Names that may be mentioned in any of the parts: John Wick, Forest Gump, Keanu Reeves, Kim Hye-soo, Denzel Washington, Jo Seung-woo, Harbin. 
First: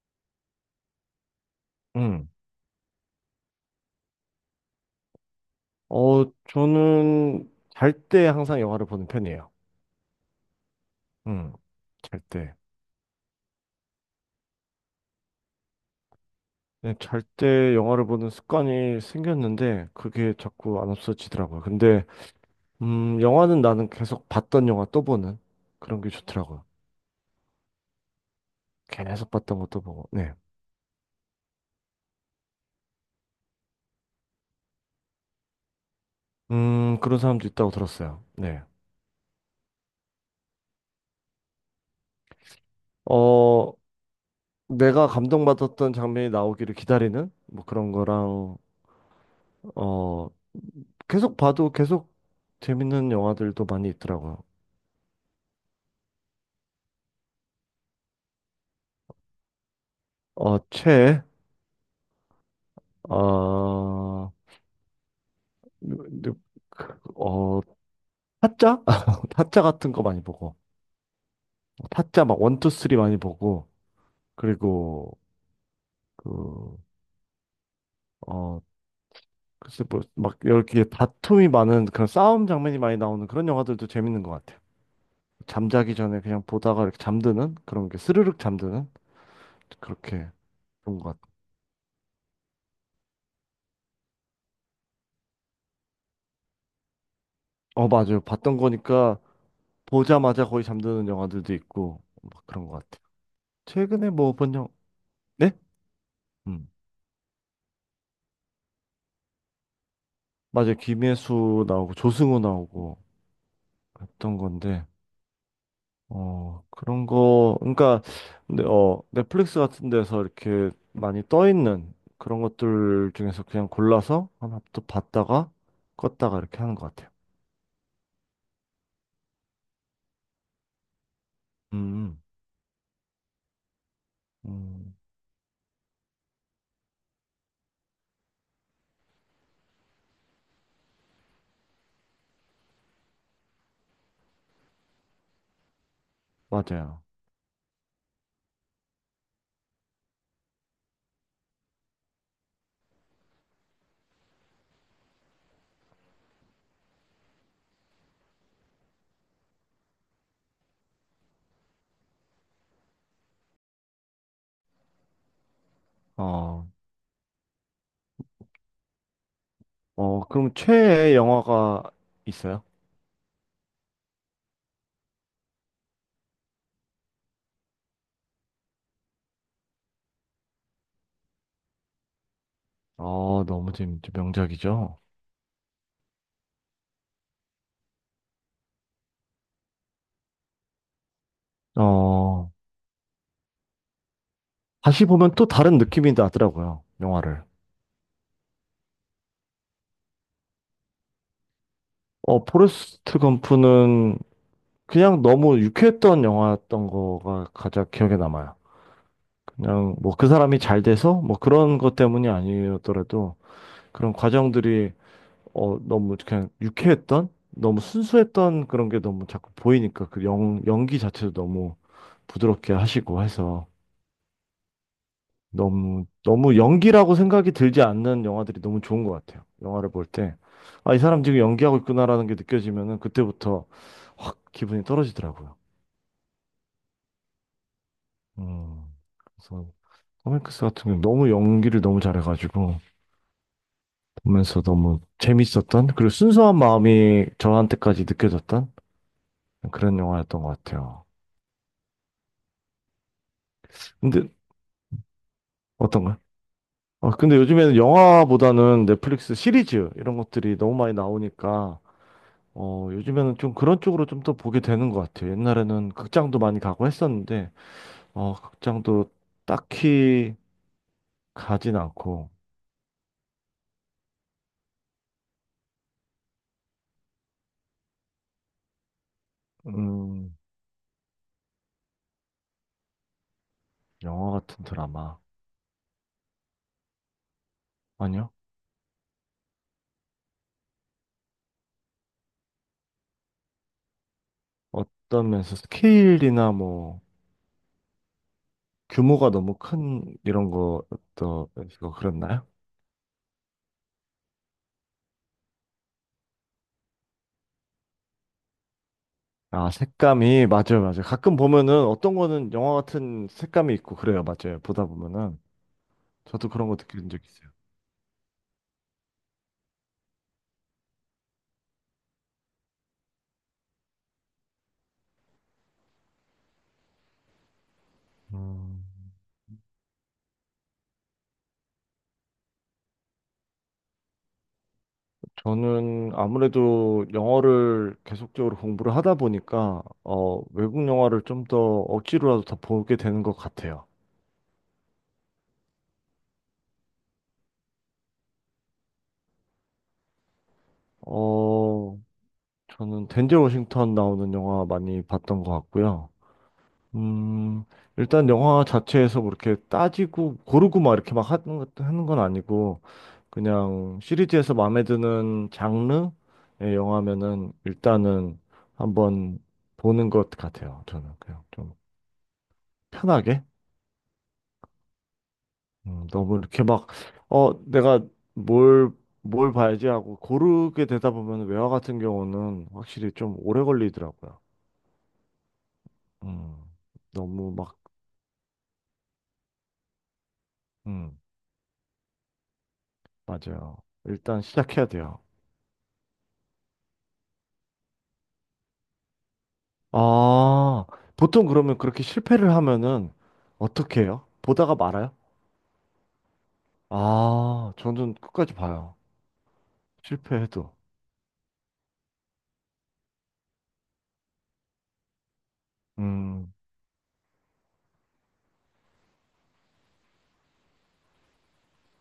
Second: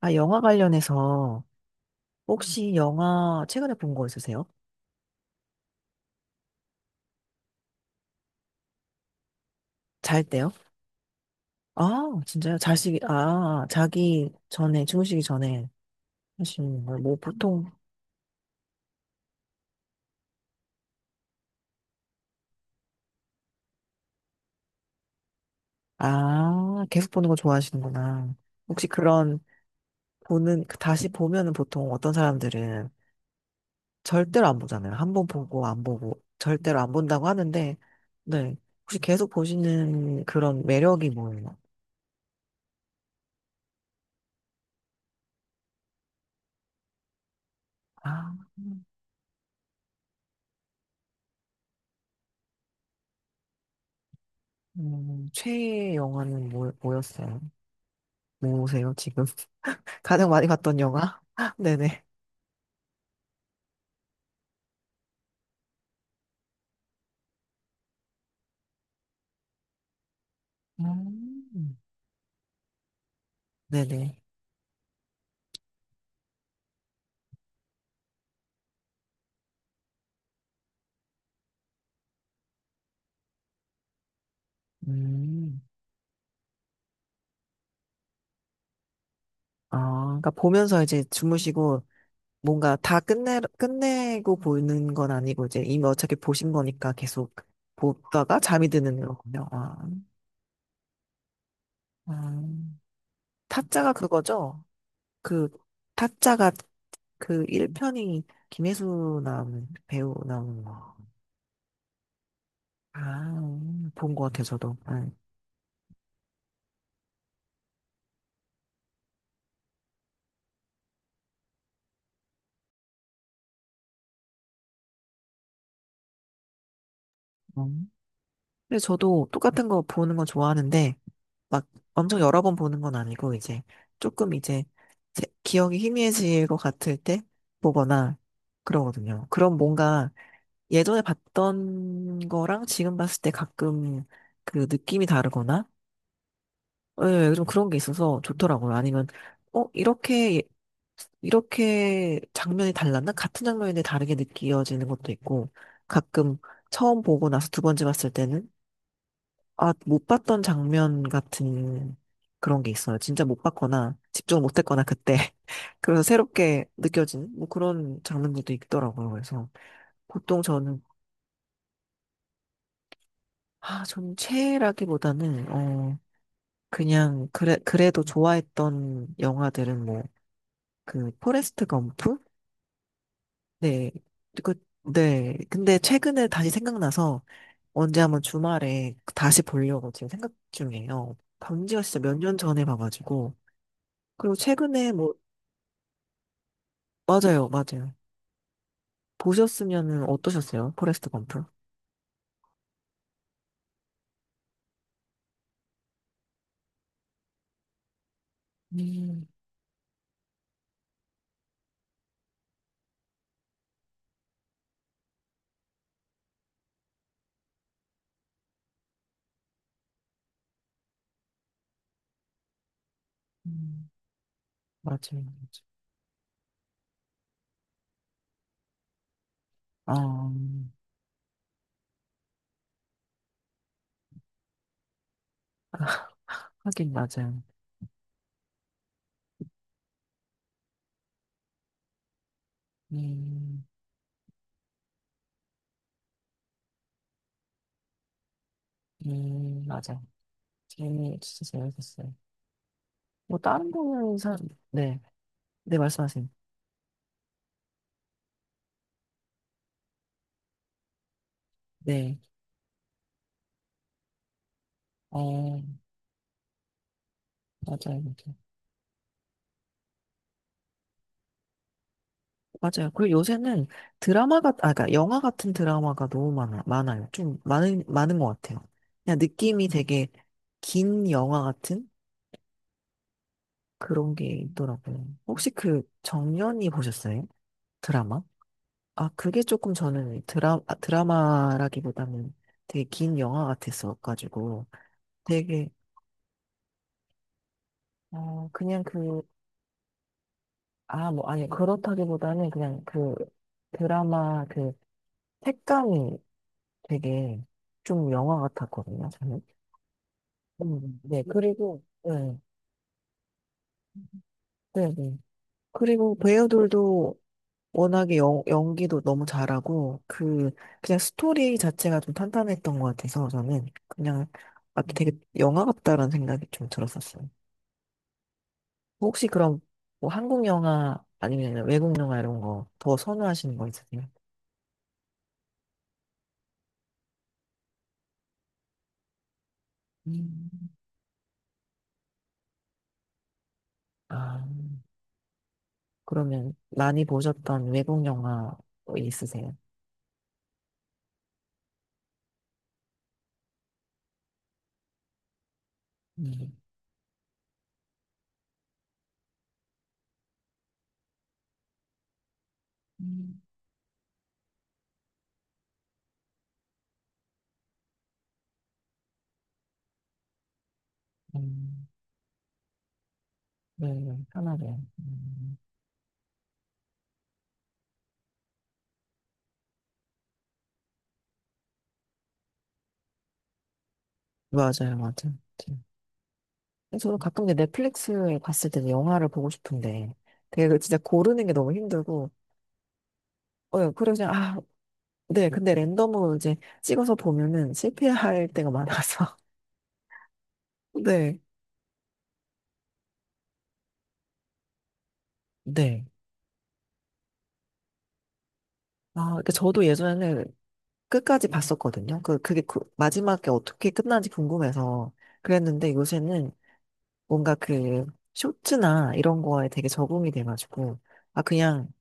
아, 영화 관련해서 음. 혹시 영화 최근에 본 거 있으세요? 어, 저는 잘 때 항상 영화를 보는 편이에요. 잘 때요? 음. 아, 잘 때. 진짜요? 자식이, 아, 자기 전에, 주무시기 전에 하시는 네, 거. 뭐, 보통, 잘때 영화를 보는 습관이 생겼는데 그게 자꾸 안 없어지더라고요. 근데 영화는 나는 계속 봤던 영화 또 보는 그런 게 좋더라고요. 아, 계속 보는 거 좋아하시는구나. 혹시 계속 그런, 봤던 것도 보고. 네. 보는, 그 다시 보면은 보통 어떤 사람들은 절대로 안 보잖아요. 한번 보고 안 보고, 절대로 안 그런 본다고 사람도 있다고 하는데, 들었어요. 네. 네. 혹시 계속 보시는 그런 매력이 뭐예요? 어, 내가 감동받았던 장면이 나오기를 기다리는 뭐 그런 아, 거랑 어, 계속 봐도 계속 재밌는 영화들도 많이 있더라고요. 최애 영화는 뭐, 뭐였어요? 뭐세요, 지금? 가장 많이 어, 봤던 영화? 최, 네네. 어, 누- 누- 그, 어, 타짜? 타짜 같은 거 많이 보고, 음. 타짜 막 원, 투, 쓰리 많이 보고, 네네. 그리고, 그, 어, 글쎄 뭐, 막 이렇게 다툼이 많은 그런 싸움 장면이 많이 나오는 그런 영화들도 재밌는 것 같아요. 음. 잠자기 전에 그냥 보다가 이렇게 잠드는 그런 게 스르륵 잠드는 아, 그렇게 그러니까 보면서 그런 이제 것 같아요. 주무시고 뭔가 다 끝내고 보는 건 아니고 이제 이미 어차피 보신 거니까 계속 어, 맞아요. 보다가 봤던 잠이 드는 거니까 거군요. 아. 보자마자 거의 잠드는 영화들도 있고, 아, 막 그런 것 같아요. 타짜가 최근에 뭐 본 그거죠? 영, 화 그 네? 타짜가 음. 그 1편이 김혜수 나오는 배우 나오는 맞아요. 거. 김혜수 나오고 조승우 나오고 아, 본 것 했던 같아요, 저도. 건데 네. 어 그런 거 그러니까 근데 어 넷플릭스 같은 데서 이렇게 많이 떠 있는 그런 것들 중에서 그냥 골라서 하나 또 봤다가 껐다가 이렇게 하는 것 같아요. 음. 근데 저도 똑같은 거 보는 거 좋아하는데 막 엄청 음, 여러 번 보는 건 아니고 이제 조금 이제 음, 기억이 희미해질 것 같을 때 보거나 그러거든요. 그럼 뭔가 예전에 봤던 거랑 지금 봤을 때 가끔 그 느낌이 다르거나 맞아요. 예, 좀 그런 게 있어서 좋더라고요. 아니면 어 이렇게 예, 이렇게 장면이 달랐나? 같은 장면인데 다르게 느껴지는 것도 있고 가끔 처음 보고 나서 두 번째 봤을 때는 아, 못 봤던 장면 같은 그런 게 있어요. 진짜 못 봤거나 집중을 못 했거나 그때. 그래서 새롭게 어, 느껴지는 뭐 그런 장면들도 있더라고요. 그래서 보통 그럼 저는, 최애 영화가 있어요? 아, 저는 최애라기보다는, 어, 그냥, 그래, 그래도 좋아했던 영화들은 뭐, 그, 포레스트 검프? 어, 너무 네. 재밌죠. 그, 명작이죠. 네. 근데 최근에 다시 생각나서 언제 한번 주말에 다시 보려고 지금 생각 중이에요. 본지가 진짜 몇 년 어, 전에 봐가지고. 그리고 최근에 다시 뭐 보면 또 다른 느낌이 나더라고요. 영화를. 맞아요, 맞아요. 보셨으면은 어떠셨어요? 포레스트 검프? 어, 포레스트 검프는 그냥 너무 유쾌했던 영화였던 거가 가장 기억에 남아요. 음, 그냥 뭐 그 사람이 잘 돼서 뭐 그런 것 때문이 아니었더라도 그런 과정들이 너무 그냥 유쾌했던 너무 순수했던 그런 게 너무 자꾸 보이니까 그 연기 자체도 너무 부드럽게 하시고 해서 음, 맞아요, 맞아요. 너무 너무 연기라고 생각이 들지 않는 영화들이 너무 좋은 것 같아요. 영화를 볼 아, 때. 아, 이 사람 지금 연기하고 있구나라는 게 느껴지면은 그때부터 확 기분이 떨어지더라고요. 하긴 맞아요. 음. 그래서 커밍크스 같은 경우 너무 연기를 너무 잘해가지고 음, 보면서 너무 재밌었던 그리고 순수한 마음이 저한테까지 느껴졌던 그런 맞아. 영화였던 것 같아요. 재미, 진짜 재밌었어요. 뭐, 다른 거는 근데 사, 네. 네, 어떤가요? 말씀하세요. 아, 근데 요즘에는 영화보다는 넷플릭스 시리즈 이런 것들이 너무 많이 나오니까 네, 요즘에는 좀 그런 쪽으로 좀 더 보게 되는 것 같아요. 어, 옛날에는 극장도 많이 가고 했었는데 맞아요, 맞아요. 어, 극장도 딱히 가진 않고. 맞아요. 그리고 요새는 드라마가, 아, 그러니까 영화 같은 드라마가 너무 많아요. 좀 많은 것 같아요. 그냥 느낌이 되게 음, 긴 영화 같은? 그런 게 영화 같은 있더라고요. 드라마. 혹시 그 정년이 보셨어요? 드라마? 아니요. 아, 그게 조금 저는 드라, 아, 드라마라기보다는 되게 긴 영화 같았어가지고 어떤 면에서 되게, 스케일이나 뭐 어, 그냥 그, 규모가 너무 큰 이런 아, 뭐, 아니, 것도 이거 그랬나요? 그렇다기보다는 그냥 그 드라마 그 색감이 되게 좀 영화 같았거든요, 저는. 아, 색감이 맞아요, 맞아요. 네, 가끔 보면은 그리고, 어떤 네, 거는 영화 같은 색감이 있고 그래요, 맞아요. 보다 네, 네. 보면은 그리고 저도 그런 거 느낀 배우들도 적 있어요. 워낙에 연기도 너무 잘하고, 그, 그냥 스토리 자체가 좀 탄탄했던 것 같아서 저는 그냥, 아, 되게 영화 같다라는 생각이 좀 들었었어요. 음, 혹시 그럼 뭐 한국 영화 아니면 외국 영화 이런 거 더 선호하시는 거 있으세요? 저는 아무래도 영어를 계속적으로 공부를 하다 보니까 음. 외국 영화를 좀 더 억지로라도 더 보게 되는 것 같아요. 아, 그러면 많이 보셨던 외국 영화 뭐 있으세요? 어, 저는 덴젤 워싱턴 나오는 영화 많이 봤던 것 같고요. 음. 음, 일단 영화 자체에서 그렇게 따지고 고르고 막 이렇게 막 하는 건 아니고 음. 그냥 시리즈에서 마음에 드는 장르의 영화면은 일단은 한번 보는 것 같아요. 저는 그냥 좀 음, 편하게. 네, 네, 편하게. 음. 너무 이렇게 막 내가 뭘 뭘 봐야지 하고 고르게 되다 보면 외화 같은 경우는 확실히 좀 오래 걸리더라고요. 맞아요, 맞아요. 음, 저도 가끔 너무 이제 막. 넷플릭스에 봤을 때 영화를 보고 싶은데 되게 그 진짜 음, 고르는 게 너무 힘들고 맞아요. 어 그래 그냥 일단 아 시작해야 돼요. 네 근데 랜덤으로 이제 찍어서 보면은 실패할 때가 많아서 아, 네 보통 그러면 그렇게 실패를 하면은 어떻게 해요? 보다가 말아요? 네. 아, 저는 끝까지 봐요. 아, 그러니까 저도 예전에는 실패해도. 끝까지 봤었거든요. 그, 그게 마지막에 어떻게 끝나는지 궁금해서 그랬는데 요새는 음, 뭔가 그 쇼츠나 이런 거에 되게 적응이 돼가지고 아, 그냥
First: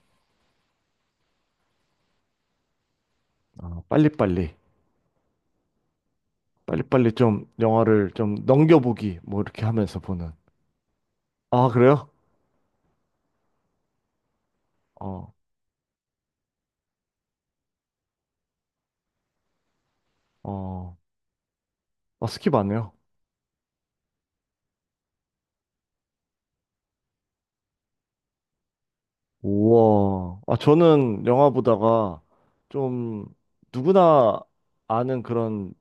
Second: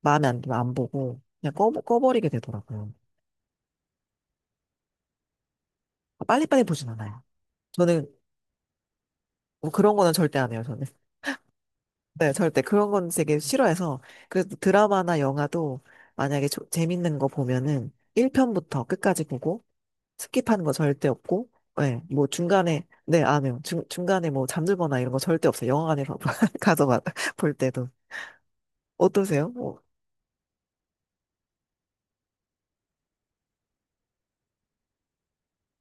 마음에 안 들면 안 보고 그냥 꺼버리게 되더라고요. 아, 빨리빨리. 아, 빨리빨리 보진 빨리빨리 않아요. 좀 저는 영화를 좀 넘겨보기, 뭐 이렇게 뭐 그런 하면서 거는 보는. 절대 안 해요, 저는. 아, 그래요? 네, 절대. 그런 건 되게 싫어해서. 그래서 드라마나 어, 영화도 만약에 재밌는 거 보면은 1편부터 끝까지 보고 스킵하는 거 어, 절대 없고, 네, 뭐 아, 스킵 안 중간에, 해요. 네, 안 해요. 중간에 뭐 잠들거나 이런 거 절대 없어요. 영화관에서 가서 볼 때도. 어떠세요? 뭐, 우와. 아, 저는 영화 보다가 좀 누구나 아는 그런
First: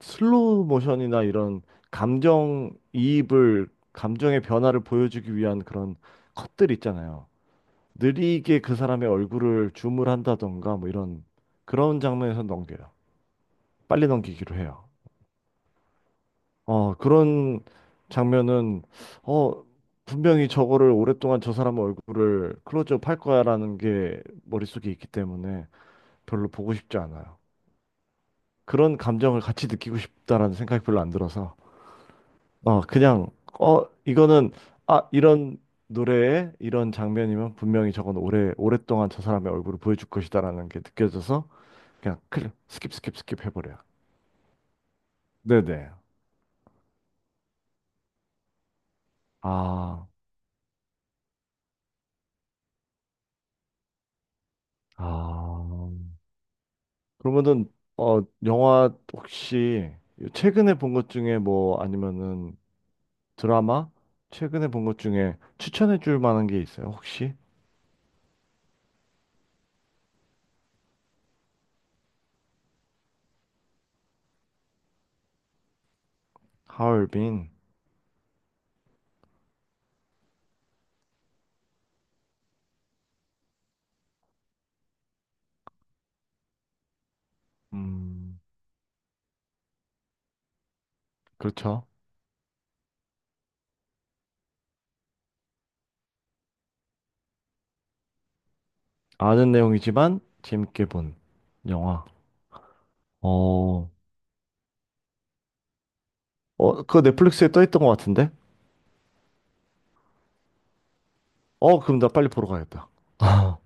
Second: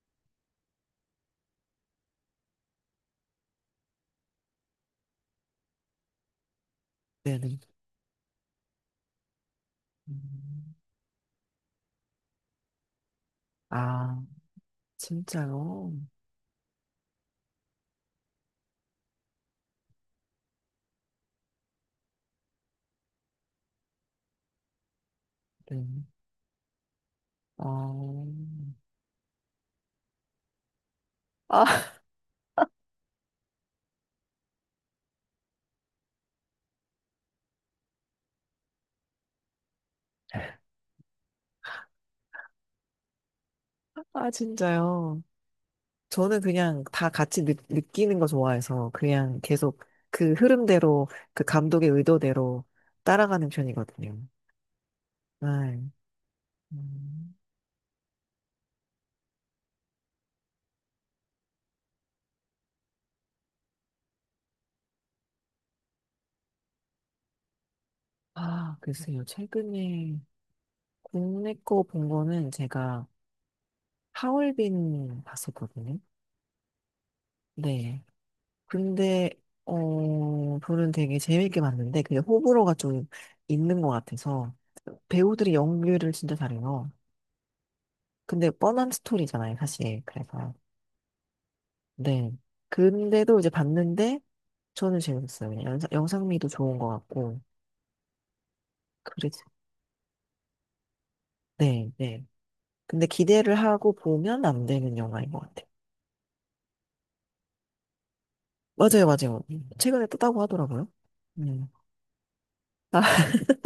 슬로우 모션이나 이런 감정의 변화를 보여주기 위한 그런 컷들 있잖아요. 네네. 느리게 그 사람의 얼굴을 줌을 음. 한다던가 뭐 이런 그런 장면에서 넘겨요. 빨리 아, 넘기기로 해요. 진짜요? 그런 장면은, 어, 분명히 저거를 오랫동안 저 사람 얼굴을 클로즈업 할 거야라는 게 머릿속에 있기 때문에 네. 별로 보고 싶지 않아요. 아, 그런 감정을 같이 느끼고 싶다라는 생각이 별로 안 들어서, 아, 어, 그냥, 어, 이거는, 아, 이런 노래에 이런 장면이면 분명히 저건 오래, 오랫동안 저 사람의 얼굴을 보여줄 것이다라는 게 느껴져서 그냥 클릭, 스킵, 스킵, 스킵 해버려요. 아, 진짜요? 네네. 저는 그냥 다 같이 느끼는 거 좋아해서 그냥 계속 아, 그 흐름대로 그 감독의 의도대로 따라가는 편이거든요. 아. 네. 음. 영화 혹시 최근에 본 것 중에 뭐 아니면은 드라마? 최근에 본 것 중에 추천해 줄 만한 게 있어요, 혹시? 아, 글쎄요. 최근에 국내 거 본 거는 제가 하얼빈 봤었거든요. 하얼빈. 네. 근데, 어, 저는 되게 재밌게 봤는데 그게 호불호가 좀 있는 것 같아서 배우들이 연기를 진짜 잘해요. 음, 근데 뻔한 스토리잖아요, 사실. 그래서. 그렇죠. 네. 근데도 이제 봤는데 저는 재밌었어요. 그냥 영상미도 좋은 것 같고. 그래서 아는 내용이지만 재밌게 본 네, 영화. 네. 근데 기대를 어, 하고 보면 안 되는 영화인 것 같아요. 어, 그거 넷플릭스에 떠 있던 것 같은데? 맞아요, 맞아요. 최근에 떴다고 하더라고요. 음. 어, 그럼 나 빨리 보러 가야겠다. 아,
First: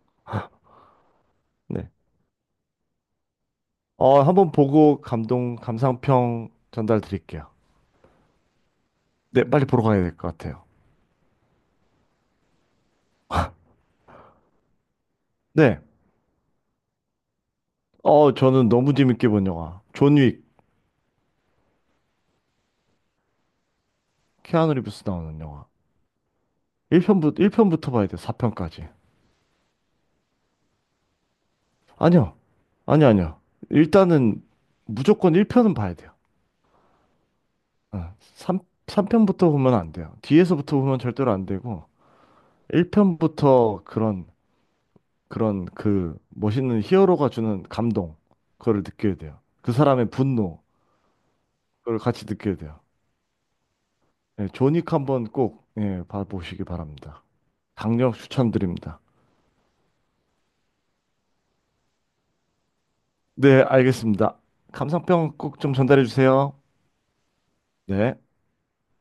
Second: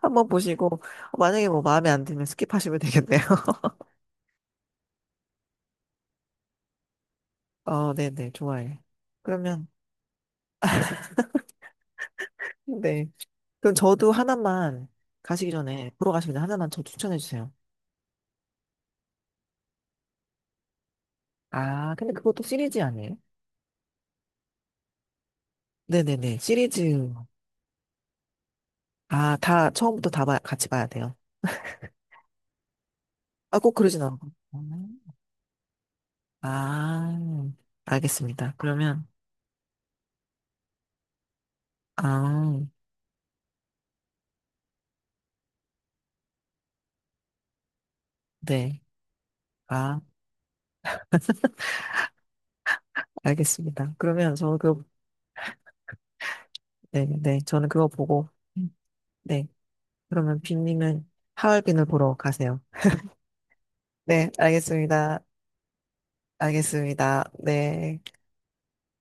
한번 보시고 만약에 뭐 마음에 네. 안 들면 스킵하시면 되겠네요. 어, 한번 보고 감동, 감상평 전달 드릴게요. 어, 네, 네, 좋아요. 네, 빨리 그러면 보러 가야 될 것 같아요. 네. 그럼 저도 하나만 가시기 네. 전에 보러 가시기 전에 하나만 저 추천해 주세요. 어, 저는 너무 재밌게 본 영화. 존 윅, 아, 근데 그것도 시리즈 아니에요? 키아누 리브스 나오는 영화. 네네네. 시리즈. 일편부터 봐야 돼, 4편까지. 아, 다, 처음부터 같이 봐야 돼요. 아니요. 아니요, 아니요. 아, 꼭 그러진 않고. 일단은 무조건 1편은 봐야 돼요. 아, 아, 알겠습니다. 3, 그러면, 삼편부터 보면 안 돼요. 뒤에서부터 보면 절대로 안 되고, 아, 1편부터 그런, 그런 그 멋있는 히어로가 주는 감동, 그거를 네. 느껴야 돼요. 그 아, 사람의 분노, 그걸 같이 느껴야 돼요. 알겠습니다. 그러면 예, 저는 그, 존윅 한번 꼭, 예, 봐보시기 네, 바랍니다. 네. 저는 그거 강력 보고, 추천드립니다. 네. 그러면 빈님은 하얼빈을 보러 가세요. 네, 네, 알겠습니다. 알겠습니다. 감상평 꼭 좀 전달해 주세요. 알겠습니다. 네. 네.